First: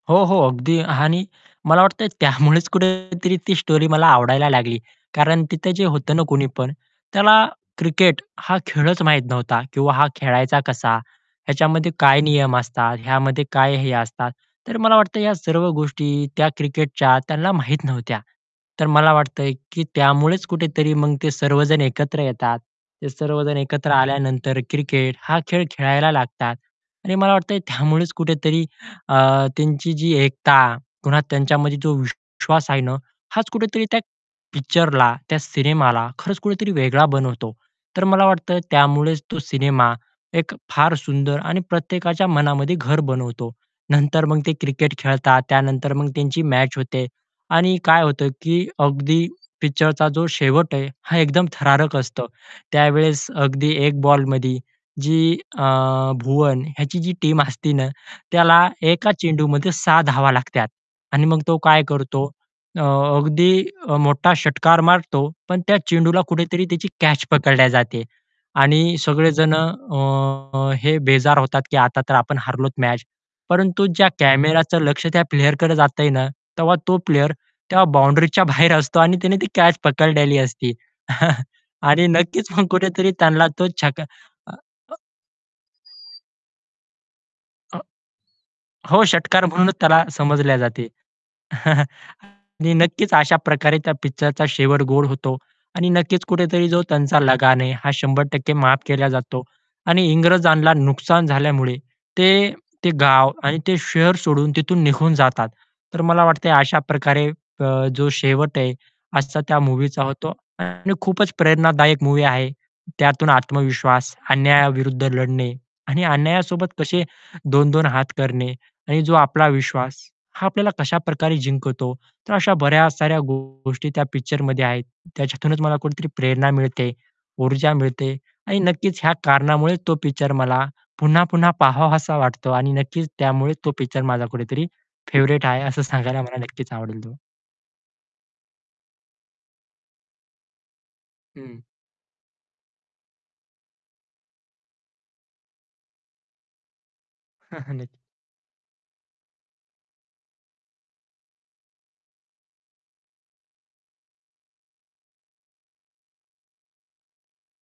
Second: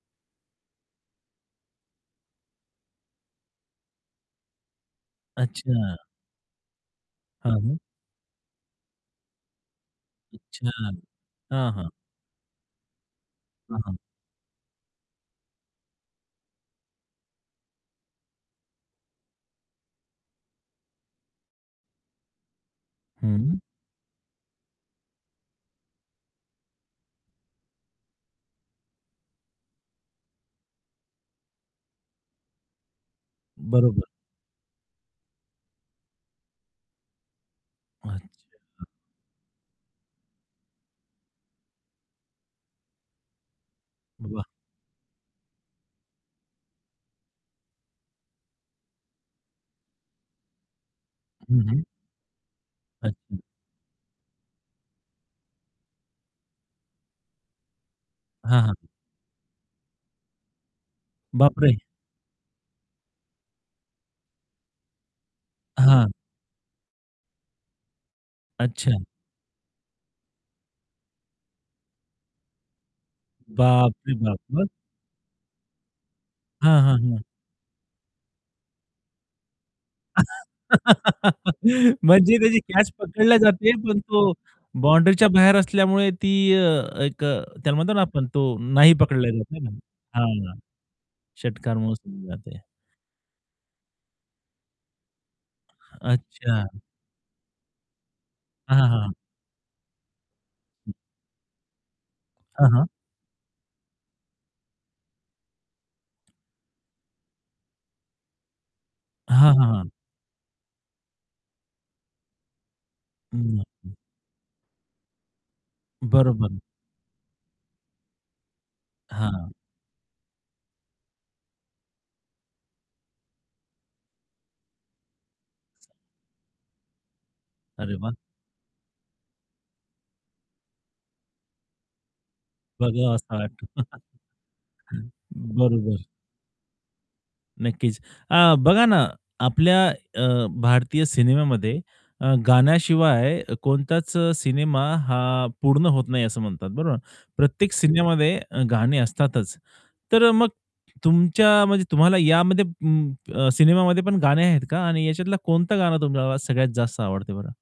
हो, हो. अगदी आणि मला वाटतं त्यामुळेच कुठेतरी ती स्टोरी मला आवडायला लागली कारण तिथे जे अच्छा. होतं ना कुणीपण त्याला हां, मग? क्रिकेट हा खेळच माहीत नव्हता किंवा हा खेळायचा अच्छा. कसा? हां, ह्याच्यामध्ये हां. काय नियम असतात? ह्यामध्ये काय हां, हे हं. असतात? तर मला वाटतं या सर्व गोष्टी त्या क्रिकेटच्या त्यांना माहीत नव्हत्या. तर मला वाटतंय की त्यामुळेच कुठेतरी मग ते सर्वजण एकत्र येतात. ते सर्वजण हं. एकत्र आल्यानंतर क्रिकेट हा खेळ खेळायला लागतात आणि मला वाटतंय त्यामुळेच कुठेतरी अ, त्यांची जी एकता, पुन्हा त्यांच्यामध्ये जो विश्वास आहे ना हाच कुठेतरी त्या बरोबर. पिक्चरला, त्या सिनेमाला खरंच कुठेतरी वेगळा बनवतो. तर मला वाटतं अच्छा. त्यामुळेच तो सिनेमा एक फार सुंदर आणि प्रत्येकाच्या मनामध्ये घर बनवतो. नंतर मग वाह! ते क्रिकेट खेळतात. त्यानंतर मग त्यांची मॅच होते. आणि काय होतं की अगदी पिक्चरचा जो शेवट आहे हा एकदम हं, हं. थरारक असतो. त्यावेळेस अच्छा. अगदी 1 बॉलमध्ये जी अ, भुवन ह्याची जी टीम असते ना हां, त्याला हां. एका चेंडूमध्ये 6 धावा लागतात. आणि मग तो बापरे! काय करतो. अ, अगदी अ, मोठा षटकार मारतो. पण त्या हां. चेंडूला कुठेतरी त्याची कॅच पकडली जाते. आणि अच्छा. सगळे जणं अ, अ, हे बेजार होतात की आता तर आपण हरलोत मॅच. परंतु ज्या बापरे बाप! मग? कॅमेराच लक्ष त्या प्लेयरकडे जातंय ना तेव्हा हां, तो हां, हां. प्लेयर तेव्हा बाउंडरीच्या बाहेर असतो आणि त्याने ती कॅच पकडलेली असती. आणि म्हणजे नक्कीच त्याची मग कॅच कुठेतरी पकडली त्यांना तो जाते. पण छका तो अ अ बाउंडरीच्या बाहेर असल्यामुळे ती अ, एक अ, त्याला अ म्हणतो ना आपण तो नाही हो, पकडला जात. षटकार आहे ना? म्हणूनच त्याला हां, समजले जाते. षटकार मोजली जाते. आणि नक्कीच अशा प्रकारे त्या पिक्चरचा शेवट गोड होतो. आणि नक्कीच अच्छा. कुठेतरी जो त्यांचा लगान आहे हा 100% माफ हां, केला हां. जातो. आणि इंग्रजांना नुकसान झाल्यामुळे ते, हां, हां. ते गाव आणि ते शहर सोडून तिथून निघून जातात. तर मला वाटतंय अशा प्रकारे अ, जो शेवट आहे असा हां, त्या हां, हां. मूव्हीचा होतो. आणि खूपच प्रेरणादायक मूव्ही आहे. त्यातून हं. नक्की. आत्मविश्वास, अन्यायाविरुद्ध लढणे आणि बरोबर. अन्यायासोबत कसे दोन-दोन हात करणे आणि जो आपला हां. विश्वास हा आपल्याला कशाप्रकारे जिंकवतो. तर अशा बऱ्या साऱ्या गोष्टी त्या पिक्चरमध्ये आहेत. त्याच्यातूनच मला कुठेतरी प्रेरणा मिळते, ऊर्जा अरे वाह! मिळते आणि नक्कीच ह्या कारणामुळे तो पिक्चर मला पुन्हा, पुन्हा पाहावासा वाटतो आणि नक्कीच बघवा असा त्यामुळे वाटतो. तो पिक्चर माझा कुठेतरी फेव्हरेट हं. आहे असं बरोबर. सांगायला मला नक्कीच आवडेल तो. नक्कीच. अ, बघा ना आपल्या अ, भारतीय हं. सिनेमामध्ये अ, गाण्याशिवाय कोणताच सिनेमा हा पूर्ण होत नाही असं म्हणतात. बरोबर ना. हां, प्रत्येक हां. नक्की. सिनेमामध्ये गाणी असतातच. तर अ, मग तुमच्या म्हणजे तुम्हाला यामध्ये ऊं, अ, सिनेमामध्ये पण गाणे आहेत का आणि याच्यातला कोणतं गाणं तुम्हाला सगळ्यात जास्त आवडते बरं?